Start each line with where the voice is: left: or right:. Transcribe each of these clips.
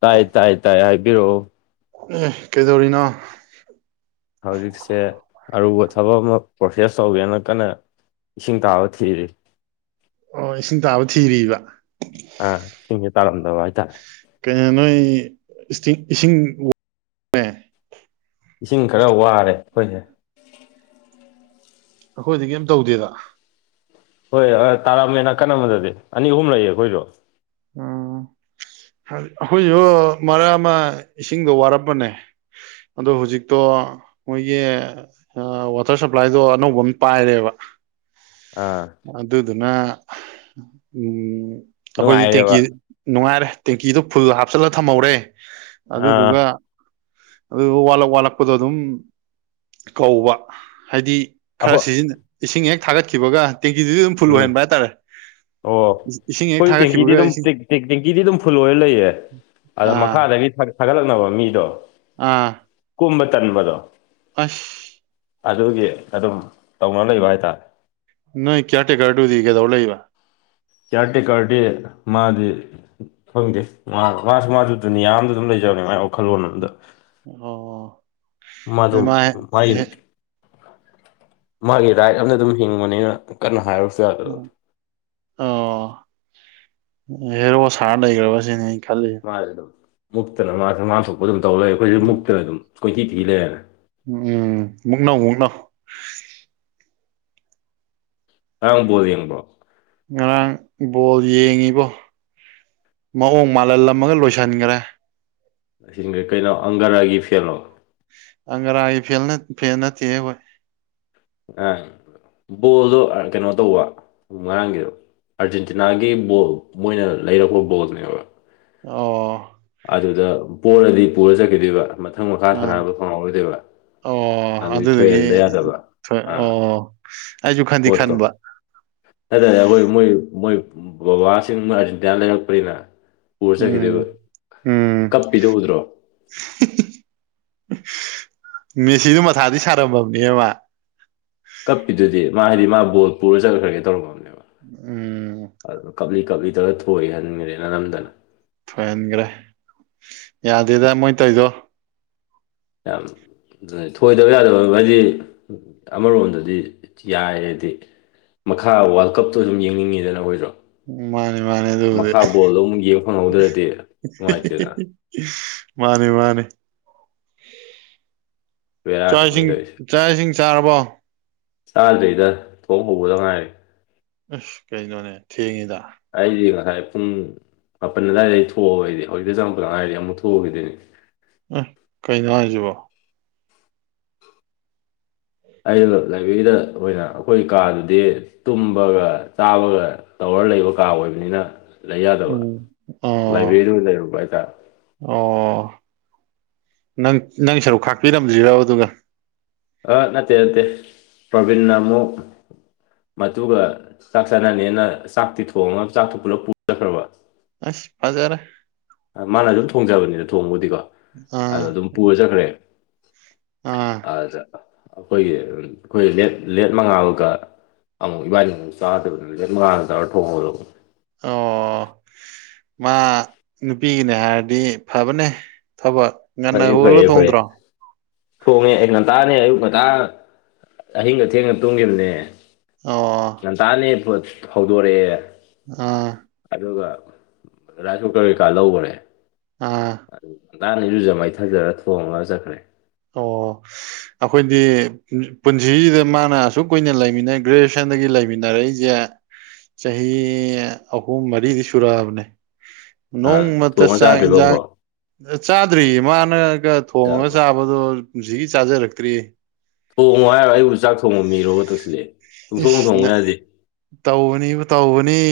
left: ꯇꯥꯏ ꯇꯥꯏ ꯇꯥꯏ ꯍꯥꯏꯕꯤꯔꯛꯑꯣ
right: ꯑꯦ ꯀꯩꯗꯧꯔꯤꯅꯣ
left: ꯍꯧꯖꯤꯛꯁꯦ ꯑꯔꯨꯕ ꯊꯕꯛ ꯑꯃ ꯄ꯭ꯔꯣꯁꯦꯁ ꯇꯧꯒꯦꯅ ꯀꯟꯅ ꯏꯁꯤꯡ ꯇꯥꯕ ꯊꯤꯔꯤ
right: ꯑꯣ ꯏꯁꯤꯡ ꯇꯥꯕ ꯊꯤꯔꯤꯕ
left: ꯑ ꯏꯁꯤꯡꯁꯦ ꯇꯥꯔꯝꯗꯕ ꯍꯥꯏꯇꯥꯔꯦ
right: ꯀꯩꯅꯥ ꯅꯣꯏꯇ ꯏꯁꯇꯤꯡ ꯏꯁꯤꯡ
left: ꯏꯁꯤꯡ ꯈꯔ ꯋꯥꯔꯦ ꯑꯩꯈꯣꯏꯁꯦ
right: ꯑꯩꯈꯣꯏꯗꯤ ꯀꯩꯝ ꯇꯧꯗꯦꯗ
left: ꯍꯣꯏ ꯑꯥ ꯇꯥꯔꯥꯝꯃꯦ ꯅꯥꯀꯟ ꯑꯃꯗꯗꯤ ꯑꯅꯤ ꯑꯍꯨꯝ ꯂꯩꯌꯦ ꯑꯩꯈꯣꯏꯖꯨ
right: ꯎꯝ ꯑꯩꯈꯣꯏꯁꯨ ꯃꯔꯛ ꯑꯃ ꯏꯁꯤꯡꯗꯣ ꯋꯥꯔꯛꯄꯅꯦ ꯑꯗꯣ ꯍꯧꯖꯤꯛꯇꯣ ꯃꯣꯏꯒꯤ ꯑ ꯋꯥꯇꯔ ꯁꯄ꯭ꯂꯥꯏꯗꯣ ꯑꯅꯧꯕ ꯑꯃ ꯄꯥꯏꯔꯦꯕ
left: ꯑꯥ
right: ꯑꯗꯨꯗꯨꯅ ꯑꯩꯈꯣꯏꯗꯤ ꯇꯦꯡꯀꯤ
left: ꯅꯨꯡꯉꯥꯏꯔꯦꯕ
right: ꯅꯨꯡꯉꯥꯏꯔꯦ ꯇꯦꯡꯀꯤꯗꫭ ꯐꯨꯜ ꯍꯥꯞꯆꯜꯂ ꯊꯝꯍꯧꯔꯦ
left: ꯑꯥ
right: ꯑꯗꯨꯗꯨꯒ ꯑꯗꯨꯗꯨꯒ ꯋꯥꯠꯂꯛ ꯋꯥꯠꯂꯛꯄꯗꯣ ꯑꯗꯨꯝ ꯀꯧꯕ ꯍꯥꯏꯗꯤ ꯈꯔ
left: ꯑꯍꯣꯏ
right: ꯁꯤꯖꯤꯟ ꯏꯁꯤꯡ ꯍꯦꯛ ꯊꯥꯒꯠꯈꯤꯕꯒ ꯇꯦꯡꯀꯤꯗꯨꯗꯤ ꯑꯗꯨꯝ ꯐꯨꯜ
left: ꯎꯝ
right: ꯑꯣꯏꯍꯟꯕ ꯍꯥꯏꯇꯥꯔꯦ
left: ꯑꯣ
right: ꯏꯁꯤꯡ ꯍꯦꯛ
left: ꯑꯩꯈꯣꯏ ꯇꯦꯡꯀꯤꯗꯤ
right: ꯊꯥꯒꯠꯈꯤꯕꯒ
left: ꯑꯗꯨꯝ
right: ꯏꯁꯤꯡ
left: ꯇꯦꯡꯀꯤꯗꯤ ꯑꯗꯨꯝ ꯐꯨꯜ ꯑꯣꯏꯔ ꯂꯩꯌꯦ ꯑꯗ
right: ꯑꯥ
left: ꯃꯈꯥꯗꯒꯤ ꯊꯒꯠ ꯊꯒꯠꯂꯛꯅꯕ ꯃꯤꯗꯣ
right: ꯑꯥ
left: ꯀꯨꯝꯕ ꯇꯟꯕꯗꯣ
right: ꯑꯁ
left: ꯑꯗꯨꯒꯤ ꯑꯗꯨꯝ ꯇꯧꯅ ꯂꯩꯕ ꯍꯥꯏꯇꯥꯔꯦ
right: ꯅꯣꯏ ꯀꯦꯌꯥꯔ ꯇꯦꯀꯔꯗꯨꯗꯤ ꯀꯩꯗꯧ ꯂꯩꯩꯕ
left: ꯀꯦꯌꯥꯔ ꯇꯦꯀꯔꯗꯤ ꯃꯥꯗꯤ ꯈꯪꯗꯦ ꯃꯥ ꯃꯥꯁꯨ ꯃꯥꯁꯨ ꯗꯨꯅꯤꯌꯥ ꯑꯗ ꯑꯗꯨꯝ ꯂꯩꯖꯕꯅꯦ ꯃꯥꯏ ꯋꯥꯈꯜꯂꯣꯟ ꯑꯝꯗ
right: ꯑꯣ
left: ꯃꯗꯨ
right: ꯑꯗꯨ ꯃꯥ ꯍꯦ
left: ꯃꯥꯏ
right: ꯍꯦ
left: ꯃꯥꯒꯤ ꯔꯥꯏꯠ ꯑꯝꯗ ꯑꯗꯨꯝ ꯍꯤꯡꯕꯅꯤꯅ ꯀꯟꯅ ꯍꯥꯏꯔꯁꯨ
right: ꯎꯝ ꯑꯣ ꯍꯦꯔꯣ ꯁꯥꯔ ꯂꯩꯈ꯭ꯔꯕꯁꯤꯅꯦ ꯈꯜꯂꯤ
left: ꯃꯥꯁꯦ ꯑꯗꯨꯝ ꯃꯨꯛꯇꯅ ꯃꯥꯁꯦ ꯃꯥꯝ ꯊꯣꯛꯄ ꯑꯗꯨꯝ ꯇꯧ ꯂꯩꯔꯦ ꯑꯩꯈꯣꯏꯁꯨ ꯃꯨꯛꯇꯅ ꯑꯗꯨꯝ ꯀꯣꯏꯊꯤ ꯊꯤ ꯂꯩꯔꯅ
right: ꯎꯝ ꯎꯝ ꯃꯨꯛꯅꯧ ꯃꯨꯛꯅꯧ
left: ꯉꯔꯥꯡ ꯕꯣꯜ ꯌꯦꯡꯕ꯭ꯔꫭ
right: ꯉꯔꯥꯡ ꯕꯣꯜ ꯌꯦꯡꯉꯤꯕꯣ ꯃꯑꯣꯡ ꯃꯥꯜꯍꯜꯂꯝꯃꯒ ꯂꯣꯏꯁꯤꯟꯈ꯭ꯔꯦ
left: ꯂꯥꯏꯁꯤꯟꯒ꯭ꯔꯦ ꯀꯩꯅꯣ ꯑꯪꯒꯔꯥꯒꯤ ꯐꯦꯜꯂꯣ
right: ꯑꯪꯒꯔꯥꯥꯏ ꯐꯦꯜ ꯅ ꯐꯦꯜ ꯅꯠꯇꯦ ꯍꯣꯏ
left: ꯑ ꯕꯣꯜꯗꯣ ꯀꯩꯅꯣ ꯇꯧꯕ ꯉꯔꯥꯡꯒꯤꯗ ꯑꯥꯔꯖꯦꯟꯇꯤꯅꯥꯒꯤ ꯕꯣꯜ ꯃꯣꯏꯅ ꯂꯩꯔꯛꯄ ꯕꯣꯜꯅꯦꯕ
right: ꯑꯣ
left: ꯑꯗꯨꯗ ꯄꯣꯔꯔꯗꯤ ꯄꯨꯔ ꯆꯠꯈꯤꯗꯣꯏꯕ ꯃꯊꯪ ꯃꯈꯥ
right: ꯑꯥ
left: ꯁꯥꯅꯕ ꯐꯪꯍꯧꯔꯣꯏꯗꯣꯏꯕ
right: ꯑꯣ
left: ꯑꯗꯨꯗꯤ
right: ꯑꯗꯨꯗꯨꯒꯤ
left: ꯊꯣꯛꯍꯟꯗ ꯌꯥꯗꯕ ꯑꯥ
right: ꯑꯣ ꯑꯩꯁꯨ ꯈꯟꯗꯤ ꯈꯟꯕ
left: ꯍꯥꯏꯇꯥꯔꯦ ꯑꯩꯈꯣꯏ ꯃꯣꯏ ꯃꯣꯏ ꯕꯕꯥꯁꯤꯡ ꯃꯣꯏ ꯑꯥꯔꯖꯦꯟꯇꯤꯅꯥ ꯂꯩꯔꯛꯄꯅꯤꯅ ꯄꯨꯔ
right: ꯎꯝ
left: ꯆꯠꯈꯤꯗꯣꯏꯕ
right: ꯎꯝ
left: ꯀꯞꯄꯤꯗꯥ ꯎꯗ꯭ꯔꯣ
right: [unintelligible] ꯃꯦꯁꯤꯗꯨ ꯃꯊꯥꯗꯤ ꯁꯥꯔꯝꯃꯕꯅꯦ ꯃꯥ
left: ꯀꯞꯄꯤꯗꯨꯗꯤ ꯃꯥ ꯍꯥꯏꯗꯤ ꯃꯥ ꯕꯣꯜ ꯄꯨꯔ ꯆꯠꯂꯈ꯭ꯔꯒꯦ ꯇꯧꯔꯝꯃꯃꯦ
right: ꯎꯝ
left: ꯑꯗꯨꯣ ꯀꯞꯂꯤ ꯀꯞꯂꯤ ꯇꯧꯔ ꯊꯣꯛꯏꯍꯟꯈ꯭ꯔꯦꯅ ꯅꯝꯗꯅ
right: ꯊꯣꯏꯍꯟꯈ꯭ꯔꯦ ꯌꯥꯗꯦꯗ ꯃꯣꯏ ꯇꯧꯗꯣ
left: ꯊꯣꯏꯗꯕ ꯌꯥꯗꯕ ꯍꯥꯏꯗꯤ ꯑꯃꯔꯣꯝꯗꯗꯤ ꯌꯥꯏꯗꯤ ꯃꯈꯥ ꯋꯥꯔꯜ ꯀꯞꯇꯣ ꯗꯨꯝ ꯌꯦꯡꯅꯤꯡꯉꯤꯗꯅ ꯈꯣꯏꯖꯨ
right: ꯃꯥꯅꯦ ꯃꯥꯅꯦ ꯑꯗꯨꯕꯨꯗꯤ
left: ꯌꯦꯡ ꯐꯪꯍꯧꯗ꯭ꯔꯗꯤ ꯅꯨꯡꯉꯥꯏꯇꯦꯗꯅ
right: [unintelligible] ꯃꯥꯅꯦ ꯃꯥꯅꯦ
left: ꯕꯦꯔꯥꯅꯤ
right: ꯆꯥꯛ
left: ꯃꯣꯏ
right: ꯏꯁꯤꯡ
left: ꯇꯧꯔꯤꯁꯦ
right: ꯆꯥꯛ ꯏꯁꯤꯡ ꯆꯥꯔꯕꯣ
left: ꯆꯥꯗ꯭ꯔꯤꯗ ꯊꯣꯡ ꯍꯧꯕꯗ ꯉꯥꯏꯔꯤ
right: ꯑꯁ ꯀꯩꯅꯣꯅꯦ ꯊꯦꯡꯉꯤꯗ
left: ꯑꯩꯗꯤ ꯉꯁꯥꯏ ꯄꯨꯡ ꯃꯥꯄꯟ ꯑꯗꯨꯋꯥꯏꯗꯩ ꯊꯣꯛꯑꯣꯏꯗꯤ ꯍꯧꯖꯤꯛꯇ ꯆꯪꯨꯛꯇ ꯉꯥꯏꯔꯗꯤ ꯑꯃꯨꯛ ꯊꯣꯛꯎꯈꯤꯗꯣꯏꯅꯤ
right: ꯎꯝ ꯀꯩꯅꯣ ꯍꯥꯏꯁꯤꯕꯣ
left: ꯑꯩꯅ ꯂꯥꯏꯕ꯭ꯔꯦꯔꯤꯗ ꯑꯣꯏꯅ ꯑꯩꯈꯣꯏ ꯀꯥꯗꯨꯗꯤ ꯇꯨꯝꯕꯒ ꯆꯥꯕꯒ ꯇꯧꯔ ꯂꯩꯕ ꯀꯥ ꯑꯣꯏꯕꯅꯤꯅ ꯂꯩ ꯌꯥꯗꯕ
right: ꯎꯝ ꯑꯣ
left: ꯂꯥꯏꯕ꯭ꯔꯦꯔꯤꯗꯨ ꯑꯣꯏꯅ ꯂꯩꯔꯨꯝꯕ ꯍꯥꯏꯇꯥꯔꯦ
right: ꯑꯣ ꯅꯪ ꯅꯪ ꯁꯔꯨꯛ ꯈꯥꯛꯄꯤꯔꯝꯗ꯭ꯔꯤꯔꯕ ꯑꯗꯨꯒ
left: ꯑ ꯅꯠꯇꯦ ꯅꯠꯇꯦ ꯄ꯭ꯔꯣꯕꯤꯟꯅ ꯑꯃꯨꯛ ꯃꯗꯨꯒ ꯆꯥꯛ ꯆꯥꯅꯅꯦꯅ ꯆꯥꯛꯇꯤ ꯊꯣꯡꯉꯒ ꯆꯥꯛꯇꯣ ꯄꯨꯂꯞ ꯄꯨꯔꯈ꯭ꯔꯕ
right: ꯑꯁ ꯐꯖꯔꯦ
left: ꯃꯥꯅ ꯑꯗꯨꯝ ꯊꯣꯡꯖꯕꯅꯤꯅ ꯊꯣꯡꯕꯨꯗꯤꯀꯣ ꯑꯗꯣ
right: ꯑꯥ
left: ꯑꯗꯨꯝ ꯄꯨꯔ ꯆꯠꯈ꯭ꯔꯦ
right: ꯑꯥ
left: ꯑꯗ ꯑꯩꯈꯣꯏꯒꯤ ꯑꯩꯈꯣꯏꯠ ꯂꯦꯠ ꯃꯉꯥꯃꯒ ꯑꯃꯨꯛ ꯏꯕꯥꯅꯤꯃꯨꯛ ꯆꯥꯗꯕꯗ [unintelligible] ꯃꯉꯥꯗ ꯇꯧꯔ ꯊꯣꯡꯕꯗꯨ
right: ꯑꯣ ꯃꯥ ꯅꯨꯄꯤꯒꯤꯅꯦ ꯍꯥꯏꯔꯗꯤ ꯐꯕꯅꯦ ꯊꯕꯛ ꯉꯟꯅ
left: ꯐꯩꯌꯦ
right: ꯍꯧꯒꯠꯂ
left: ꯐꯌꯦ ꯐꯩꯌꯦ
right: ꯊꯣꯡꯗ꯭ꯔꯣ
left: ꯊꯣꯡꯉꯦ ꯑꯩ ꯉꯟꯇꯥꯅꯦ ꯑꯌꯨꯛ ꯉꯟꯇꯥ ꯑꯍꯤꯡꯒ ꯊꯦꯡꯅ ꯇꯣꯡꯈꯤꯕꯅꯦ
right: ꯑꯣ
left: ꯉꯟꯇꯥꯅꯦ ꯍꯧꯗꯣꯔꯛꯑꯦ
right: ꯑꯥ
left: ꯑꯗꯨꯒ ꯔꯥꯏꯁ ꯀꯨꯀꯔ ꯀꯩꯀꯥ ꯂꯈꯔꯦ
right: ꯑꯥ
left: ꯑꯗꯨ ꯀꯥꯟꯅꯤꯔꯨꯖ ꯃꯥꯏꯊꯥꯖꯔꯒ ꯊꯣꯡꯉꯒ ꯆꯠꯈ꯭ꯔꯦ
right: ꯑꯣ ꯑꯩꯈꯣꯏꯗꯤ ꯄꯨꯟꯁꯤꯁꯤꯗ ꯃꯥꯅ ꯑꯁꯨꯛ ꯀꯨꯏꯅ ꯂꯩꯃꯤꯟꯅꯩ ꯒ꯭ꯔꯦꯖꯨꯋꯦꯁꯟꯗꯒꯤ ꯂꯩꯃꯤꯟꯅꯔꯛꯏ ꯆꯍꯤ ꯑꯍꯨꯝ ꯃꯔꯤꯗꯤ ꯁꯨꯔꯛꯑꯕꯅꯦ
left: ꯑꯥ
right: ꯅꯣꯡꯃꯇ
left: ꯊꯣꯡꯉ
right: ꯆꯥꯛ
left: ꯆꯥꯗ꯭ꯔꯤꯕ
right: ꯏꯟꯁꯥꯡ
left: ꯑꯃꯨꯛꯐꯥꯎ
right: ꯆꯥꯗ꯭ꯔꯤꯌꯦ ꯃꯥꯅꯒ ꯊꯣꯡꯉꯒ ꯆꯥꯕ ꯑꯗꯣ ꯁꯤꯒꯤ ꯆꯥꯖꯔꯛꯇ꯭ꯔꯤꯌꯦ
left: ꯊꯣꯡꯉꯣ ꯍꯥꯏꯔꯒ ꯑꯩꯕꯨ ꯆꯥꯛ ꯊꯣꯡꯕ ꯃꯤꯔꯒ ꯇꯧꯁꯜꯂꯛꯑꯦ
right: ꯏꯁ ꯅ ꯇꯧꯕꯅꯤꯕꯨ ꯇꯧꯕꯅꯤ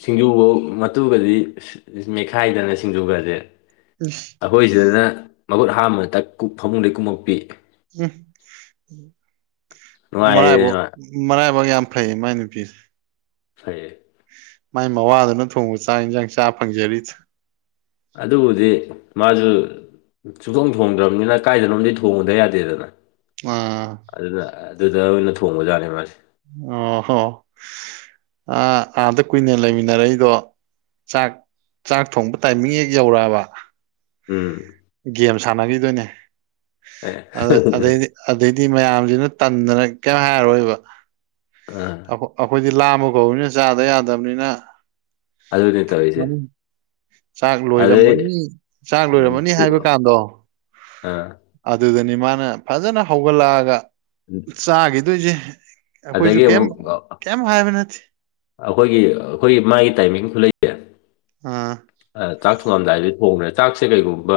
left: ꯁꯤꯡꯖꯨꯐꯧ ꯃꯇꯨꯒꯗꯤ ꯃꯦꯠꯈꯥꯏꯗꯅ ꯁꯤꯡꯖꯨꯒꯁꯦ
right: [unintelligible]
left: ꯑꯩꯈꯣꯏ ꯁꯤꯗꯅ ꯃꯈꯨꯠ ꯍꯥꯝꯕ ꯐꯃꯨꯡꯗꯩ ꯀꯨꯝꯃꯛꯄꯤ
right: ꯃꯥꯏꯕꯣ
left: ꯅꯨꯡꯉꯥꯏꯔꯦꯅ
right: ꯃꯔꯥꯏꯕꯛ ꯌꯥꯝ ꯐꯩ ꯃꯥꯏ ꯅꯨꯄꯤꯗꯣ
left: ꯐꯩꯌꯦ
right: ꯃꯥꯏ ꯃꯋꯥꯗꯨꯅ ꯊꯣꯡꯕ ꯆꯥꯛ ꯌꯦꯟꯁꯥꯡ ꯆꯥ ꯐꯪꯖꯔꯤ
left: ꯑꯗꯨꯕꯨꯗꯤ ꯃꯥꯁꯨ ꯁꯨꯆꯣꯡ ꯊꯣꯡꯗ꯭ꯔꯕꯅꯤꯅ ꯀꯥꯏꯗꯅꯕꯝꯗꯤ ꯊꯣꯡꯉꯨꯗ ꯌꯥꯗꯦꯗꯅ
right: ꯎꯝ
left: ꯑꯗꯨꯅ ꯑꯗꯨꯗ ꯑꯣꯏꯅ ꯊꯣꯡꯕꯖꯥꯠꯅꯦ ꯃꯥꯁꯦ
right: ꯑꯣ ꯍꯣ ꯑꯥꯗ ꯀꯨꯏꯅ ꯂꯩꯃꯤꯟꯅꯔꯛꯏꯗꯣ ꯆꯥꯛ ꯆꯥꯛ ꯊꯣꯡꯕ ꯇꯥꯏꯃꯤꯡ ꯍꯦꯛ ꯌꯧꯔꯛꯑꯕ
left: ꯎꯝ
right: ꯒꯦꯝ ꯁꯥꯟꯅꯈꯤꯗꯣꯏꯅꯦ
left: ꯑꯦ
right: ꯑꯗꯩꯗꯤ ꯑꯗꯩꯗꯤ ꯃꯌꯥꯝꯁꯤꯅ ꯇꯟꯗꯅ ꯀꯩ ꯍꯥꯏꯔꯔꯣꯏꯕ
left: ꯇ
right: ꯑꯩꯈꯣꯏꯗꯤ ꯂꯥꯃ ꯀꯧꯕꯧꯅꯤꯅ ꯆꯥꯗ ꯌꯥꯗꯕꯅꯤꯅ
left: ꯑꯗꯨꯅꯦ ꯇꯧꯔꯤꯁꯦ
right: ꯆꯥꯛ
left: ꯑꯗꯩ
right: ꯂꯣꯏꯔꯝꯃꯅꯤ ꯆꯥꯛ
left: ꯎꯝ
right: ꯂꯣꯏꯔꯝꯃꯅꯤ
left: ꯄꯨ
right: ꯍꯥꯏꯕ ꯀꯥꯟꯗꯣ
left: ꯑꯥ
right: ꯑꯗꯨꯗꯅꯤ ꯃꯥꯅ ꯐꯖꯅ ꯍꯧꯒꯠꯂꯛꯑꯒ
left: ꯎꯝ
right: ꯆꯥꯈꯤꯗꯣꯏꯁꯦ ꯑꯩꯈꯣꯏꯁꯨ
left: ꯑꯗꯒꯤ
right: ꯀꯩꯝ
left: ꯑꯃꯨꯛ
right: ꯀꯩꯝ ꯍꯥꯏꯕ ꯅꯠꯇꯦ
left: ꯑꯩꯈꯣꯏꯒꯤ ꯑꯩꯈꯣꯏꯒꯤ ꯃꯥꯒꯤ ꯇꯥꯏꯃꯤꯡꯁꯨ ꯂꯩ
right: ꯎꯥ
left: ꯆꯥꯛ ꯊꯣꯡꯉꯝꯗꯥꯏꯗꯤ ꯊꯣꯡꯕ꯭ꯔꯦ ꯆꯥꯛꯁꯦ ꯀꯩꯒꯨꯝꯕ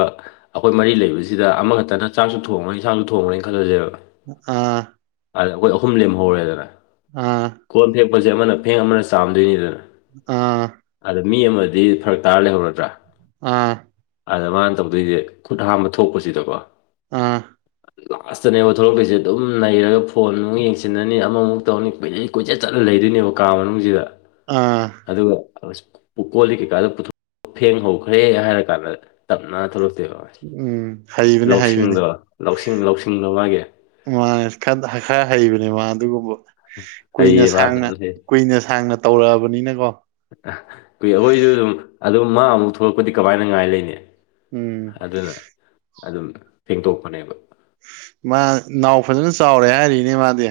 left: ꯑꯩꯈꯣꯏ ꯃꯔꯤ ꯂꯩꯕꯁꯤꯗ ꯑꯃꯈꯛꯇꯅ ꯆꯥꯛꯁꯨ ꯊꯣꯡꯉ꯭ꯔꯅꯤ ꯌꯦꯟꯁꯥꯡꯁꯨ ꯊꯣꯡꯉ꯭ꯔꯦꯅ ꯈꯜꯂꯁꯦꯕ
right: ꯑꯥ
left: ꯑꯗ ꯑꯩꯈꯣꯏ ꯑꯍꯨꯝ ꯂꯦꯝꯍꯧꯔꯦꯗꯅ
right: ꯎꯝ
left: ꯀꯣꯟ ꯐꯦꯛꯄꯁꯦ ꯑꯃꯅ ꯐꯦꯡ ꯑꯃꯅ ꯆꯥꯝꯗꯣꯏꯅꯤꯗꯅ
right: ꯑꯥ
left: ꯑꯗ ꯃꯤ ꯑꯃꯗꯤ ꯐꯔꯛ ꯇꯥꯔ ꯂꯩꯍꯧꯔꯗ꯭ꯔꯥ
right: ꯑꯥ
left: ꯑꯗ ꯃꯥꯅ ꯇꯧꯗꯣꯏꯁꯦ ꯈꯨꯠ ꯍꯥꯝꯕ ꯊꯣꯛꯄꯁꯤꯗꯀꯣ
right: ꯑꯥ
left: ꯂꯥꯁꯇꯅꯦꯕ ꯊꯂꯛꯄꯁꯦ ꯑꯗꯨꯝ ꯅꯩꯔꯒ ꯐꯣꯟ ꯑꯃꯨꯛ ꯌꯦꯡꯁꯤꯟꯅꯅꯤ ꯑꯃꯃꯨꯛ ꯇꯧꯔꯅꯤ ꯀꯨꯏꯂꯩ ꯀꯨꯣꯏꯆꯠ ꯆꯠꯂ ꯂꯩꯗꯣꯏꯅꯦꯕ ꯀꯥ ꯃꯅꯨꯡꯁꯤꯗ
right: ꯑꯥ
left: ꯑꯗꯨꯒ ꯑ ꯀꯣꯜꯂꯤ ꯀꯩꯀꯥꯗꯊꯣꯛ ꯐꯦꯡꯍꯧꯈ꯭ꯔꯦ ꯍꯥꯏꯔ ꯀꯥꯟꯗ ꯇꯞꯅ ꯊꯣꯛꯂꯛꯇꯦꯕ
right: ꯎꯝ ꯍꯩꯕꯅꯦ
left: ꯂꯧꯁꯤꯡꯗꯣ
right: ꯍꯩꯕꯅꯦ
left: ꯂꯧꯁꯤꯡ ꯂꯧꯁꯤꯡꯗꯣ ꯃꯥꯒꯤ
right: ꯃꯥ ꯈꯔ ꯍꯩꯕꯅꯦ ꯃꯥ ꯑꯗꯨꯒꯨꯝꯕ
left: ꯍꯩꯌꯦ
right: ꯀꯨꯏꯅ
left: ꯃꯥ
right: ꯁꯥꯡꯅ
left: ꯐꯖꯅ ꯍꯩ
right: ꯀꯨꯏꯅ ꯁꯥꯡꯅ ꯇꯧꯔꯛꯑꯕꯅꯤꯅꯀꯣ
left: ꯀꯨꯏ ꯑꯩꯈꯣꯏꯁꯨ ꯑꯗꯨꯝ ꯑꯗꯨꯝ ꯃꯥ ꯑꯃꯨꯛ ꯊꯣꯛꯂꯛꯄꯗꯤ ꯀꯃꯥꯏꯅ ꯉꯥꯏ ꯂꯩꯅꯤ
right: ꯎꯝ
left: ꯑꯗꯨꯅ ꯑꯗꯨꯝ ꯐꯦꯡꯗꯣꯛꯄꯅꯦꯕ
right: ꯃꯥ ꯅꯥꯎ ꯐꯖꯅ ꯆꯥꯎꯔꯦ ꯍꯥꯏꯔꯤꯅꯦ ꯃꯥꯗꯤ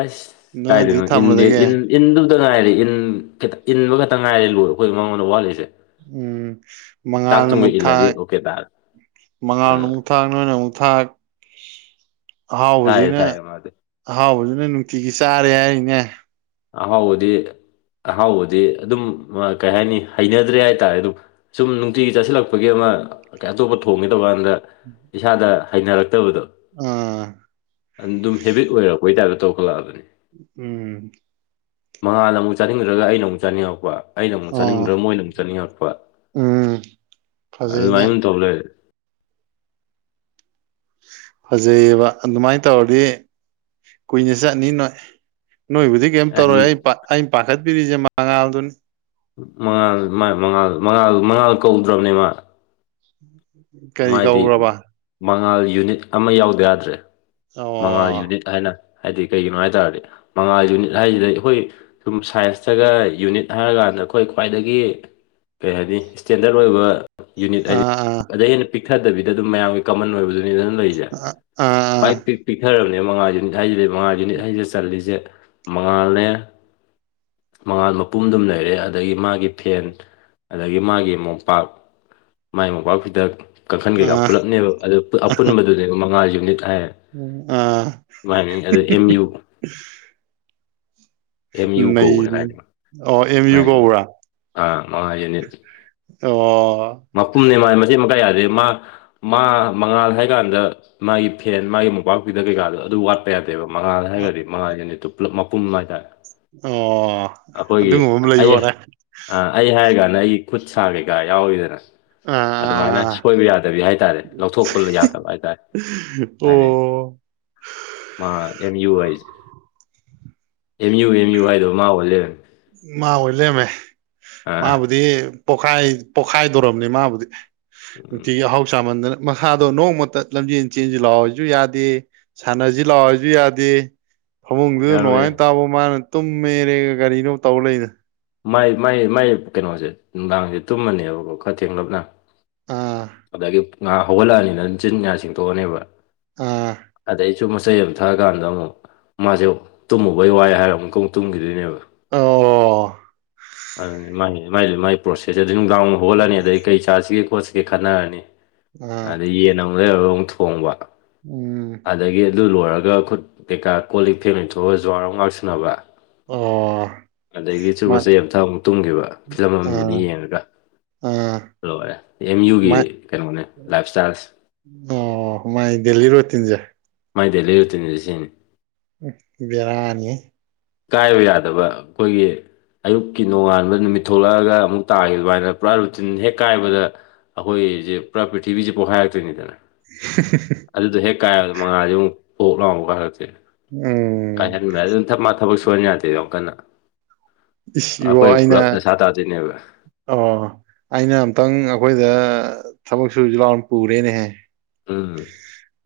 left: ꯑꯁ
right: ꯅꯣꯏ ꯑꯗꯨ
left: ꯀꯥꯏꯗꯅꯣ ꯏꯟꯗꯤ
right: ꯊꯝꯕꯗꯒꯤ
left: ꯏꯟ ꯏꯟꯗꯨꯇ ꯉꯥꯏꯔꯦ ꯏꯟ ꯈꯤꯇ ꯏꯟꯕ ꯈꯛꯇ ꯉꯥꯏꯔꯦ ꯂꯣꯏ ꯑꯩꯈꯣꯏ ꯃꯉꯣꯟꯗ ꯋꯥꯠꯂꯛꯏꯁꯦ
right: ꯎꯝ ꯃꯉꯥꯜꯅ ꯑꯃꯨꯛ
left: ꯏꯜꯂꯗꯤ
right: ꯊꯥꯏ
left: ꯑꯣꯀꯦ ꯇꯥꯔꯦ
right: ꯃꯉꯥꯜ
left: ꯎꯝ
right: ꯅꯃꯨꯛ ꯊꯥꯛ ꯅꯣꯏꯅ ꯑꯃꯨꯛ ꯊꯥꯛ
left: ꯊꯥꯏꯌꯦ
right: ꯑꯍꯥꯎꯕꯁꯤꯅ
left: ꯊꯥꯏꯌꯦ ꯃꯥꯗꯤ
right: ꯑꯍꯥꯎꯕꯗꯨꯅ ꯅꯨꯡꯇꯤꯒꯤ ꯆꯥꯔꯦ ꯍꯥꯏꯔꯤꯅꯦ
left: ꯑꯍꯥꯎꯕꯗꯤ ꯑꯍꯥꯎꯕꯗꯤ ꯑꯗꯨꯝ ꯀꯩ ꯍꯥꯏꯅꯤ ꯍꯩꯅꯗ꯭ꯔꯦ ꯍꯥꯏꯇꯥꯔꯦ ꯑꯗꯨꯝ ꯁꯨꯝ ꯅꯨꯡꯇꯤꯒꯤ ꯆꯥꯁꯤꯜꯂꯛꯄꯒꯤ ꯑꯃ ꯀ ꯑꯇꯣꯞꯄ ꯊꯣꯡꯒꯗꯕ ꯗ ꯏꯁꯥꯗ ꯍꯩꯅꯔꯛꯇꯕꯗꯣ
right: ꯑ
left: ꯑꯗꯨꯝ ꯍꯦꯕꯤꯠ ꯑꯣꯏꯔꯛꯄꯒꯤ ꯇꯥꯏꯞꯇ ꯇꯧꯈꯠꯂꯛꯑꯕꯅꯤ
right: ꯎꯝ
left: ꯃꯉꯥꯗ ꯑꯃꯨꯛ ꯆꯥꯅꯤꯡꯗ꯭ꯔꯒ ꯑꯩꯅ ꯑꯃꯨꯛ ꯆꯥꯅꯤꯡꯉꯛꯄ ꯑꯩꯅ ꯑꯃꯨꯛ
right: ꯑꯣ
left: ꯆꯥꯅꯤꯡꯗ꯭ꯔꯥ ꯃꯣꯏꯗ ꯑꯃꯨꯛ ꯆꯠꯅꯤꯡꯉꯛꯄ
right: ꯎꯝ ꯐꯖꯩꯅꯦ
left: ꯑꯗꯨꯃꯥꯏꯅ ꯑꯃ ꯇꯧꯕ ꯂꯩꯔꯦ
right: ꯐꯖꯩꯌꯦꯕ ꯑꯗꯨꯃꯥꯏꯅ ꯇꯧꯔꯗꯤ ꯀꯨꯏꯅ ꯆꯠꯅꯤ ꯅꯣꯏ ꯅꯣꯏꯕꯨꯗꯤ ꯀꯩꯝ
left: ꯑꯦ
right: ꯇꯧꯔꯣꯏ ꯑꯩ ꯑꯩꯅ ꯄꯥꯈꯠꯄꯤꯔꯤꯁꯦ ꯃꯉꯥꯜꯗꯨꯅꯤ
left: ꯃꯉꯥꯜ ꯃꯉꯥꯜ ꯃꯉꯥꯜ ꯃꯉꯥꯜ ꯀꯧꯗ꯭ꯔꯕꯅꯦ ꯃꯥ
right: ꯎꯝ
left: ꯃꯥꯗꯤ ꯃꯉꯥꯜ ꯌꯨꯅꯤꯠ ꯑꯃ ꯌꯥꯎꯗ ꯌꯥꯗ꯭ꯔꯦ
right: ꯑꯣ
left: ꯃꯉꯥꯜ ꯌꯨꯅꯤꯠ ꯍꯥꯏꯅ ꯍꯥꯏꯗꯤ ꯀꯩꯒꯤꯅꯣ ꯍꯥꯏ ꯇꯥꯔꯗꯤ ꯃꯉꯥꯜ ꯌꯨꯅꯤꯠ ꯍꯥꯏꯁꯤꯗ ꯑꯩꯈꯣꯏ ꯁꯨꯝ ꯁꯥꯏꯟꯁꯇꯒ ꯌꯨꯅꯤꯠ ꯍꯥꯏꯔꯀꯥꯟꯗ ꯑꯩꯈꯣꯏ ꯈ꯭ꯋꯥꯏꯗꯒꯤ ꯀꯩ ꯍꯥꯏꯅꯤ ꯏꯁꯇꯦꯟꯗꯔꯠ ꯑꯣꯏꯕ ꯌꯨꯅꯤꯠ ꯍꯥꯏꯗꯤ
right: ꯑꯥ ꯑꯥ
left: ꯑꯗꯩ ꯍꯦꯟꯅ ꯄꯤꯛꯊꯗꯕꯤꯗ ꯑꯗꯨꯝ ꯃꯌꯥꯝꯒꯤ ꯀꯃꯟ ꯑꯣꯏꯕꯗꯨꯅꯤ ꯑꯗꯨꯅ ꯂꯩꯁꯦ
right: ꯑꯥ
left: ꯈ꯭ꯋꯥꯏ ꯄꯤꯛ ꯄꯤꯛꯊꯔꯕꯅꯦ ꯃꯉꯥ ꯌꯨꯅꯤꯠ ꯍꯥꯏꯁꯤꯗꯤ ꯃꯉꯥ ꯌꯨꯅꯤꯠ ꯍꯥꯏꯁꯤꯦ ꯆꯜꯂꯤꯂꯤꯁꯦ ꯃꯉꯥꯜꯅꯦ ꯃꯉꯥꯜ ꯃꯄꯨꯝꯗꯨꯝ ꯂꯩꯔꯦ ꯑꯗꯒꯤ ꯃꯥꯒꯤ ꯐꯦꯟ ꯑꯗꯒꯤ ꯃꯥꯒꯤ ꯃꯣꯝꯄꯥꯛ ꯃꯥꯒꯤ ꯃꯣꯝꯄꯥꯛ ꯐ ꯗ ꯀꯥꯡꯈꯟ ꯀꯩꯀꯥ
right: ꯑꯥ
left: ꯄꯨꯂꯞꯅꯦꯕ ꯑ ꯑꯄꯨꯟꯕꯗꯨꯅꯦꯕ ꯃꯉꯥ ꯌꯨꯅꯤꯠ ꯍꯥꯏ
right: ꯑꯥ
left: ꯃꯥꯏ ꯃꯃꯤꯡ ꯑꯗꯨ ꯑꯦꯝ ꯌꯨ [inaudible] ꯑꯦꯝ ꯌꯨ ꯀꯧꯕꯅꯦ
right: ꯅꯩꯔꯤ
left: ꯍꯥꯏꯔꯤꯅ
right: ꯑꯣ ꯑꯦꯝ ꯌꯨ ꯀꯧꯕ꯭ꯔꯥ
left: ꯑꯥ ꯃꯉꯥꯖꯅꯤ
right: ꯑꯣ
left: ꯃꯄꯨꯝꯅꯦ ꯃꯥꯥꯏ ꯃꯆꯦꯠ ꯃꯀꯥꯏ ꯌꯥꯗꯦ ꯃꯥ ꯃꯥ ꯃꯉꯥꯜ ꯍꯥꯏꯀꯥꯟꯗ ꯃꯥꯒꯤ ꯐꯦꯟ ꯃꯥꯒꯤ ꯃꯣꯄꯥꯛꯄꯤꯗ ꯀꯩꯀꯥꯗꯣ ꯑꯗꯨ ꯋꯥꯠꯄ ꯀꯌꯥ ꯌꯥꯗꯦꯕ ꯃꯉꯥꯗ ꯍꯥꯏꯔꯒꯗꯤ ꯃꯉꯥꯁꯤꯅꯤꯠꯇ ꯄꯨꯂꯞ ꯃꯄꯨꯝ ꯍꯥꯏꯇꯥꯔꯦ
right: ꯑꯣ
left: ꯑꯩꯈꯣꯏꯒꯤ
right: ꯑꯗꯨꯒꯨꯝꯕ ꯑꯃ
left: ꯑꯩ
right: ꯂꯩꯕꯣꯔꯦ
left: ꯑꯥ ꯑꯩ ꯍꯥꯏꯔ ꯀꯥꯟꯗ ꯑꯩꯒꯤ ꯈꯨꯠ ꯁꯥ ꯀꯩꯀꯥ ꯌꯥꯎꯔꯤꯗꯅ ꯑꯗꯨꯃꯥꯏꯅ
right: ꯑꯥ
left: ꯁꯣꯏꯕ ꯌꯥꯗꯕꯤ ꯍꯥꯏꯇꯥꯔꯦ ꯂꯧꯊꯣꯛꯄꯂ ꯌꯥꯗꯕ ꯍꯥꯏꯇꯥꯔꯦ ꯍꯥꯏꯅꯤ
right: ꯑꯣ
left: ꯃꯥ ꯑꯦꯝ ꯌꯨ ꯋꯥꯏꯁꯦ ꯑꯦꯝ ꯌꯨ ꯑꯦꯝ ꯌꯨ ꯋꯥꯏꯗꯣ ꯃꯥ ꯑꯣꯏ ꯂꯩꯔꯝꯃꯦ
right: ꯃꯥ ꯍ ꯂꯦꯝꯃꯦ
left: ꯑꯥ
right: ꯃꯥꯕꯨꯗꯤ ꯄꯣꯛꯈꯥꯏ ꯄꯣꯛꯈꯥꯏꯗꯧꯣꯔꯝꯅꯤ ꯃꯥꯕꯨꯗꯤ
left: ꯎꯝ
right: ꯅꯨꯡꯇꯤꯒꯤ ꯑꯍꯥꯎ ꯆꯥꯃꯟꯗꯅ ꯃꯁꯥꯗꯣ ꯅꯣꯡꯃꯇ ꯂꯝꯖꯦꯟ ꯆꯦꯟꯁꯤ ꯂꯥꯛꯑꯣꯁꯨ ꯌꯥꯗꯦ ꯁꯥꯟꯅꯁꯤ ꯂꯥꯛꯑꯣꯁꯨ ꯌꯥꯗꯦ ꯐꯃꯨꯡꯗꯨ ꯅꯨꯡꯉꯥꯏ ꯅꯨꯃꯤꯠ
left: ꯌꯥꯔꯣꯏꯌꯦ
right: ꯇꯥꯕ ꯃꯥꯅ ꯇꯨꯝꯃꯦꯔꯦꯒ ꯀꯔꯤꯅꯣ ꯇꯧ ꯂꯩ
left: ꯃꯥꯏ ꯃꯥꯏ ꯃꯥꯏ ꯀꯩꯅꯣꯁꯦ ꯅꯨꯡꯗꯥꯡꯁꯦ ꯇꯨꯝꯃꯅꯦꯕꯀꯣ ꯈꯔ ꯊꯦꯡꯂꯞꯅ
right: ꯑꯥ
left: ꯑꯗꯒꯤ ꯉꯥ ꯍꯧꯒꯠꯂꯛꯑꯅꯤꯅ ꯆꯤꯟ ꯌꯥ ꯁꯦꯡꯇꯣꯛꯑꯅꯦꯕ
right: ꯑꯥ
left: ꯑꯗꯩ ꯆꯨꯔꯨꯞ ꯃꯆꯩ ꯑꯃ ꯊꯛꯑꯀꯥꯟꯗ ꯑꯃꯨꯛ ꯃꯥꯁꯦ ꯇꯨꯝꯃꯨꯕꯩ ꯋꯥꯏ ꯍꯥꯏꯔ ꯑꯃꯨꯛꯀ ꯑꯃꯨꯛ ꯇꯨꯝꯈꯤꯗꯣꯏꯅꯦꯕ
right: ꯑꯣ
left: ꯑꯗꯨꯅꯦ ꯃꯥ ꯃꯥꯏꯗꯤ ꯃꯥꯒꯤ ꯄ꯭ꯔꯣꯁꯦꯁꯁꯦ ꯑꯗꯩꯏ ꯅꯨꯡꯗꯥꯡ ꯋꯥꯏꯔꯝ ꯍꯧꯒꯠꯂꯅꯤ ꯑꯗꯩ ꯀꯩ ꯆꯥꯁꯤꯒꯦ ꯈꯣꯠꯁꯤꯒꯦ ꯈꯟꯅꯔꯅꯤ
right: ꯑꯥ
left: ꯑꯗꯩꯏ ꯌꯦꯟ ꯑꯃꯨꯛ ꯂꯩꯔꯨꯔꯒ ꯊꯣꯡꯕ
right: ꯎꯝ
left: ꯑꯗꯥꯒꯤ ꯑꯗꯨ ꯂꯣꯏꯔꯒ ꯈꯨꯠ ꯀꯩꯀꯥ ꯀꯣꯜ ꯂꯤꯛ ꯐꯦꯡ ꯂꫭꯏꯊꯣꯛꯑꯒ ꯖꯨꯋꯥꯔ ꯑꯃꯨꯛ ꯉꯥꯏꯍꯥꯛ ꯁꯟꯅꯕ
right: ꯑꯣ
left: ꯑꯗꯥꯒꯤ ꯆꯨꯔꯨꯞ
right: ꯃꯥ
left: ꯃꯆꯩ ꯑꯃ ꯊꯥꯛꯑꯒ ꯇꯨꯝꯈꯤꯕ ꯐꯤꯂꯝ ꯑꯃꯥ ꯑꯃꯅꯤ
right: ꯑꯥ
left: ꯌꯦꯡꯉꯒ
right: ꯑꯥ
left: ꯂꯣꯏꯔꯦ ꯑꯦꯝ ꯌꯨꯒꯤ
right: ꯃꯥꯏ
left: ꯀꯩꯅꯣꯅꯦ ꯂꯥꯏꯞꯁ꯭ꯇꯥꯏꯜꯁꯦ
right: ꯑꯣ ꯃꯥꯏ ꯗꯦꯜ ꯂꯤꯔ ꯔꯨꯇꯤꯟ ꯖꯦ
left: ꯃꯥꯏ ꯗꯦꯜ ꯂꯤꯔ ꯔꯨꯇꯤꯟꯖꯦ ꯁꯤꯅꯤ
right: ꯎꯝ ꯕꯤꯔꯥꯅꯤꯍꯦ
left: ꯀꯥꯏꯕ ꯌꯥꯗꯕ ꯑꯩꯈꯣꯏꯒꯤ ꯑꯌꯨꯛꯀꯤ ꯅꯣꯡꯉꯥꯟꯕ ꯅꯨꯃꯤꯠ ꯊꯣꯛꯂꯛꯑꯒ ꯑꯃꯨꯛ ꯇꯥꯈꯤꯕ ꯑꯗꯨꯃꯥꯏꯅ ꯄꯨꯔꯥ ꯔꯨꯇꯤꯟ ꯍꯦꯛ ꯀꯥꯏꯕꯗ ꯑꯩꯈꯣꯏꯁꯦ ꯄꯨꯔꯥ ꯄ꯭ꯔꯤꯊꯤꯕꯤꯁꯦ ꯄꯣꯛꯈꯥꯏꯔꯛꯇꯣꯏꯅꯤꯗꯅ
right: [inaudible]
left: ꯑꯗꯨꯗꯣ ꯍꯦꯛ ꯀꯥꯏꯔꯗ ꯃꯉꯥꯁꯤ ꯑꯃꯨꯛ ꯄꯣꯛ ꯂꯥꯎ ꯀꯥꯏꯍꯥꯟꯂꯛꯇꯨꯏꯅꯦ
right: ꯎꯝ
left: ꯀꯥꯏꯍꯟꯕ ꯑꯗꯨꯝ [unintelligible] ꯊꯕꯛ ꯁꯨꯍꯟ ꯌꯥꯗꯦ ꯌꯥꯝ ꯀꯟꯅ
right: ꯏꯁ ꯏꯕꯣ
left: ꯑꯩꯈꯣꯏ
right: ꯑꯩꯅ
left: ꯄꯨꯂꯞ ꯗꯁꯥ ꯇꯥꯗꯣꯏꯅꯦꯕ
right: ꯑꯣ ꯑꯩꯅ ꯑꯝꯇꯪ ꯑꯩꯈꯣꯏꯗ ꯊꯕꯛ ꯁꯨꯁꯨ ꯂꯥꯎ ꯄꯨꯔꯦꯅꯦꯍꯦ
left: ꯎꯝ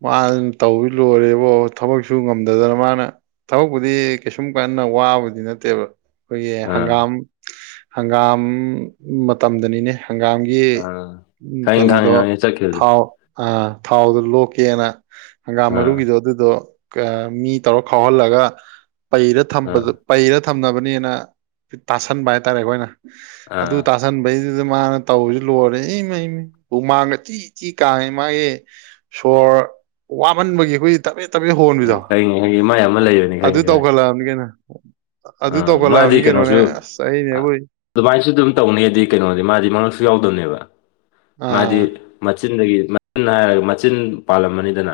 right: ꯃꯥꯅ ꯇꯧꯕꯁꯦ ꯂꯣꯏꯔꯦꯕꯣ ꯊꯕꯛꯁꯨ ꯉꯝꯗꯗꯅ ꯃꯥꯅ ꯊꯕꯛꯄꯨꯗꯤ ꯀꯩꯁꯨꯝ ꯀꯟꯅ ꯋꯥꯕꯗꯤ ꯅꯠꯇꯦꯕ ꯑꯩꯈꯣꯏꯒꯤ
left: ꯑꯥ
right: ꯍꯪꯒꯥꯝ ꯍꯪꯒꯥꯝ ꯃꯇꯝꯗꯅꯤꯅꯦ ꯍꯪꯒꯥꯝ ꯒꯤ
left: ꯑꯥ ꯈꯪꯉꯤ
right: ꯀꯩꯅꯣꯗꯣ
left: ꯈꯪꯉꯤ ꯈꯪꯉꯤ ꯆꯠꯈꯤꯕꯗꯣ
right: ꯊꯥꯎ ꯑ ꯊꯥꯎꯗꯣ ꯂꯣꯛꯀꯦꯅ ꯍꯪꯒꯥꯝ
left: ꯑꯥ
right: ꯃꯔꯨꯒꯤꯗꯣ ꯑꯗꯨꯗꯣ ꯃꯤ ꯇꯧꯔ ꯈꯥꯎꯍꯜꯂꯒ ꯄꯩꯔ ꯊ
left: ꯑꯥ
right: ꯄꯩꯔ ꯊꯝꯅꯕꯅꯦꯅ ꯇꯥꯁꯟꯕ ꯍꯥꯏꯇꯥꯔꯦ ꯑꯩꯈꯣꯏꯅ ꯑꯗꯨ
left: ꯑꯥ
right: ꯇꯥ ꯇꯥꯁꯟꯕꯩꯗꯨꯗ ꯃꯥꯅ ꯇꯧꯕꯁꯤ ꯂꯣꯏꯔꯦ ꯏꯃꯩ ꯃꯩ ꯍꯨꯃꯥꯡꯒ ꯆꯤ ꯆꯤ ꯀꯉꯦ ꯃꯥꯒꯤ ꯁꯣꯔ ꯋꯥꯃꯟꯕꯒꯤ ꯑꯩꯈꯣꯏꯒꯤ ꯇꯞꯕꯦꯠ ꯇꯞꯕꯦꯠ ꯍꯣꯟꯕꯤꯗꯣ
left: ꯈꯪꯉꯤ ꯈꯪꯉꯤ ꯃꯥꯏ ꯑꯃ ꯂꯩꯕꯅꯤ
right: ꯑꯗꯨ
left: ꯈꯪꯉꯤ ꯈꯪꯉꯤ
right: ꯇꯧꯈꯠꯂꯛꯑꯕꯅꯤ ꯀꯩꯅ ꯑꯗꯨ
left: ꯑꯥ
right: ꯇꯧꯈꯠꯂꯛꯑꯕꯅꯤ
left: ꯃꯥꯗꯤ
right: ꯀꯩꯅꯣꯅꯦ
left: ꯀꯩꯅꯣꯁꯨ
right: ꯑꯁ [unintelligible]
left: ꯑꯗꯨꯃꯥꯏꯅꯁꯨ ꯑꯗꯨꯝ ꯇꯧꯅꯤꯗꯤ ꯀꯩꯅꯣꯗꯤ ꯃꯥꯗꯤ ꯃꯉꯛꯁꯨ ꯌꯥꯎꯗꯕꯅꯦꯕ ꯃꯥꯗꯤ
right: ꯑꯥ
left: ꯃꯆꯤꯟꯗꯒꯤ ꯃꯆꯤꯟ ꯍꯥꯏꯔꯒ ꯃꯆꯤꯟ ꯄꯥꯜꯂꯝꯃꯅꯤꯗꯅ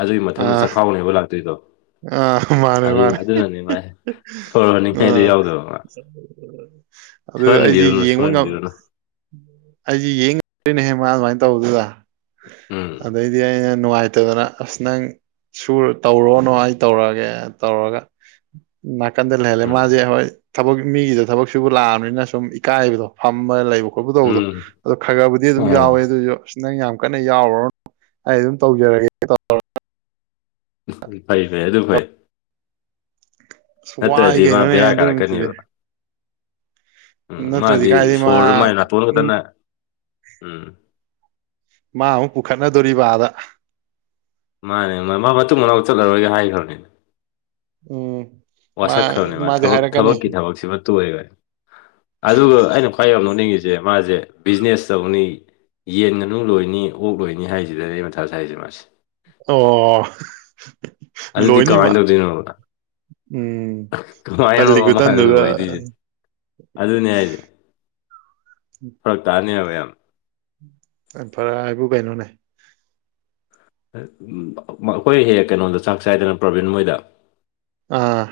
left: ꯑꯗꯨꯒꯤ ꯃꯊꯪꯗ
right: ꯑꯥ
left: ꯆꯈꯥꯎꯅꯦꯕ ꯂꯥꯛꯇꯣꯏꯗꯣ
right: ꯑꯥ ꯃꯥꯅꯦ
left: ꯑꯗꯨ
right: ꯃꯥꯅꯦ
left: ꯑꯗꯨꯅꯅꯦ ꯃꯥꯏ ꯁꯣꯔ ꯍꯣꯟꯅꯤꯡꯉꯥꯏꯗꯣ
right: ꯑꯥ
left: ꯌꯥꯎꯗꯕ ꯃꯥ
right: ꯑꯗꯨ ꯑꯩꯁꯦ
left: ꯁꯣꯏꯍꯟꯕꯤꯔꯨꯅꯨ
right: ꯌꯦꯡꯕ ꯉꯥꯝ
left: ꯁꯣꯏꯍꯟꯕꯤꯔꯨꯅꯨ
right: ꯑꯩꯁꯤ ꯌꯦꯡ ꯉꯥꯝꯗꯦꯅꯦꯍꯦ ꯃꯥ ꯑꯗꯨꯃꯥꯏꯅ ꯇꯧꯕꯗꯨꯗ
left: ꯎꯝ
right: ꯑꯗꯩꯗꯤ ꯑꯩꯅ ꯅꯨꯡꯉꯥꯏꯇꯗꯅ ꯑꯁ ꯅꯪ ꯁꯨꯔ ꯇꯧꯔꯣꯅꯣ ꯑꯩ ꯇꯧꯔꯛꯒꯦ ꯇꯧꯔꯒ ꯅꯥꯀꯟꯗꯥ ꯂꯩꯍꯥꯜꯂꯦ
left: ꯎꯝ
right: ꯃꯥꯁꯦ ꯍꯣꯏ ꯊꯕꯛ ꯃꯤꯒꯤꯗ ꯊꯕꯛ ꯁꯨꯕꯨ ꯂꯥꯛꯑꯕꯅꯤꯅ ꯁꯨꯝ ꯏꯀꯥꯏꯕꯗꯣ ꯐꯝꯕ ꯂꯩꯕ ꯈꯣꯠꯄ ꯇꯧꯕꯗꯣ
left: ꯎꯝ
right: ꯑꯗꯣ ꯈꯥꯛ ꯈꯥꯛꯕꯨꯗꯤ ꯑꯗꯨꯝ
left: ꯎꯝ
right: ꯌꯥꯎꯋꯦ ꯑꯗꯨꯁꯨ ꯑꯁ ꯅꯪ ꯌꯥꯝ ꯀꯟꯅ ꯌꯥꯎꯔꯨꯔꯅꯨ ꯑꯩ ꯑꯗꯨꯝ ꯇꯧꯖꯔꯒꯦ [unintelligible]
left: ꯎꯝ ꯐꯩ ꯐꯩ ꯑꯗꯨ ꯐꯩ
right: ꯑꯁ ꯋꯥꯏ
left: ꯅꯠꯇ꯭ꯔꯗꯤ ꯃꯥ
right: ꯀꯩꯅꯣꯅꯦ
left: ꯕꯦꯔꯥ
right: ꯑꯗꯨ ꯅꯨꯃꯤꯠꯇꯨꯗꯤ
left: ꯀꯥꯔꯛꯀꯅꯦꯕ ꯎꯝ
right: ꯅꯠꯇ꯭ꯔꯗꯤ
left: ꯃꯥꯗꯤ
right: ꯀꯥꯏꯗꯩ
left: ꯁꯣꯔꯗꫭ
right: ꯃꯥ
left: ꯃꯥꯏ ꯅꯥꯇꯣꯟ ꯈꯛꯇꯅ ꯎꯝ
right: ꯃꯥ ꯑꯃꯨꯛ ꯄꯨꯈꯠꯅꯗꯣꯔꯤꯕ ꯑꯥꯗ
left: ꯃꯥꯅꯦ ꯃꯥ ꯃꯥ ꯃꯇꯨꯡ ꯃꯅꯥꯎ ꯆꯠꯂꯔꯣꯏꯒꯦ ꯍꯥꯏꯈ꯭ꯔꯕꯅꯤꯅꯦ
right: ꯎꯝ ꯃꯥ
left: ꯋꯥꯁꯛꯈ꯭ꯔꯕꯅꯦ ꯃꯥ
right: ꯃꯥꯗꯤ
left: ꯊꯕꯛ
right: ꯍꯥꯏꯔꯛꯀꯅꯤ
left: ꯊꯕꯛꯀꯤ ꯊꯕꯛꯁꯤꯃ ꯇꯨꯔꯅꯤ ꯑꯗꯨꯒ ꯑꯩꯅ ꯈ꯭ꯋꯥꯏ ꯌꯥꯝ ꯅꯣꯛꯅꯤꯡꯉꯤꯁꯦ ꯃꯥꯁꯦ ꯕꯤꯖꯤꯅꯦꯁ ꯇꯧꯅꯤ ꯌꯦꯟ ꯉꯥꯅꯨ ꯂꯣꯏꯅꯤ ꯑꯣꯛ ꯂꯣꯏꯅꯤ ꯍꯥꯏꯁꯤꯗꯅꯅꯦ ꯑꯩ ꯃꯊꯥ ꯁꯥꯏꯁꯦ ꯃꯥꯁꯤ
right: ꯑꯣ
left: ꯑꯗꯨꯗꯤ ꯀꯃꯥꯏꯅ
right: ꯂꯣꯏꯅꯤꯃꯛ
left: ꯇꯧꯗꯣꯏꯅꯣꯕꯗ
right: ꯎꯝ
left: ꯀꯃꯥꯏꯅ
right: ꯇꯜꯂꯤ
left: ꯃꯥꯅꯦ
right: ꯈꯨꯇꯟꯗꯨꯒ
left: ꯑꯣꯏꯣꯏꯗꯤ ꯑꯗꯨꯅꯦ ꯍꯥꯏꯁꯦ ꯐꯔꯛ ꯇꯥꯅꯦꯕ ꯌꯥꯝ
right: ꯐꯔꯦ ꯍꯥꯏꯕꯨ ꯀꯩꯅꯣꯅꯦ
left: ꯑꯩꯈꯣꯏ ꯍꯦꯛ ꯀꯩꯅꯣꯗ ꯆꯥꯛ ꯆꯥꯏꯗꯅ ꯄ꯭ꯔꯣꯕ꯭ꯂꯦꯝ ꯃꯣꯏꯗ
right: ꯑꯥ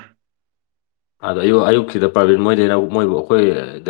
left: ꯑꯗꯣ ꯑꯌꯨꯛ ꯑꯌꯨꯛꯁꯤꯗ ꯄ꯭ꯔꯥꯕꯤꯟ ꯃꯣꯏꯗꯩꯅ ꯃꯣꯏꯕꯨ ꯑꯩꯈꯣꯏꯗꯩꯅ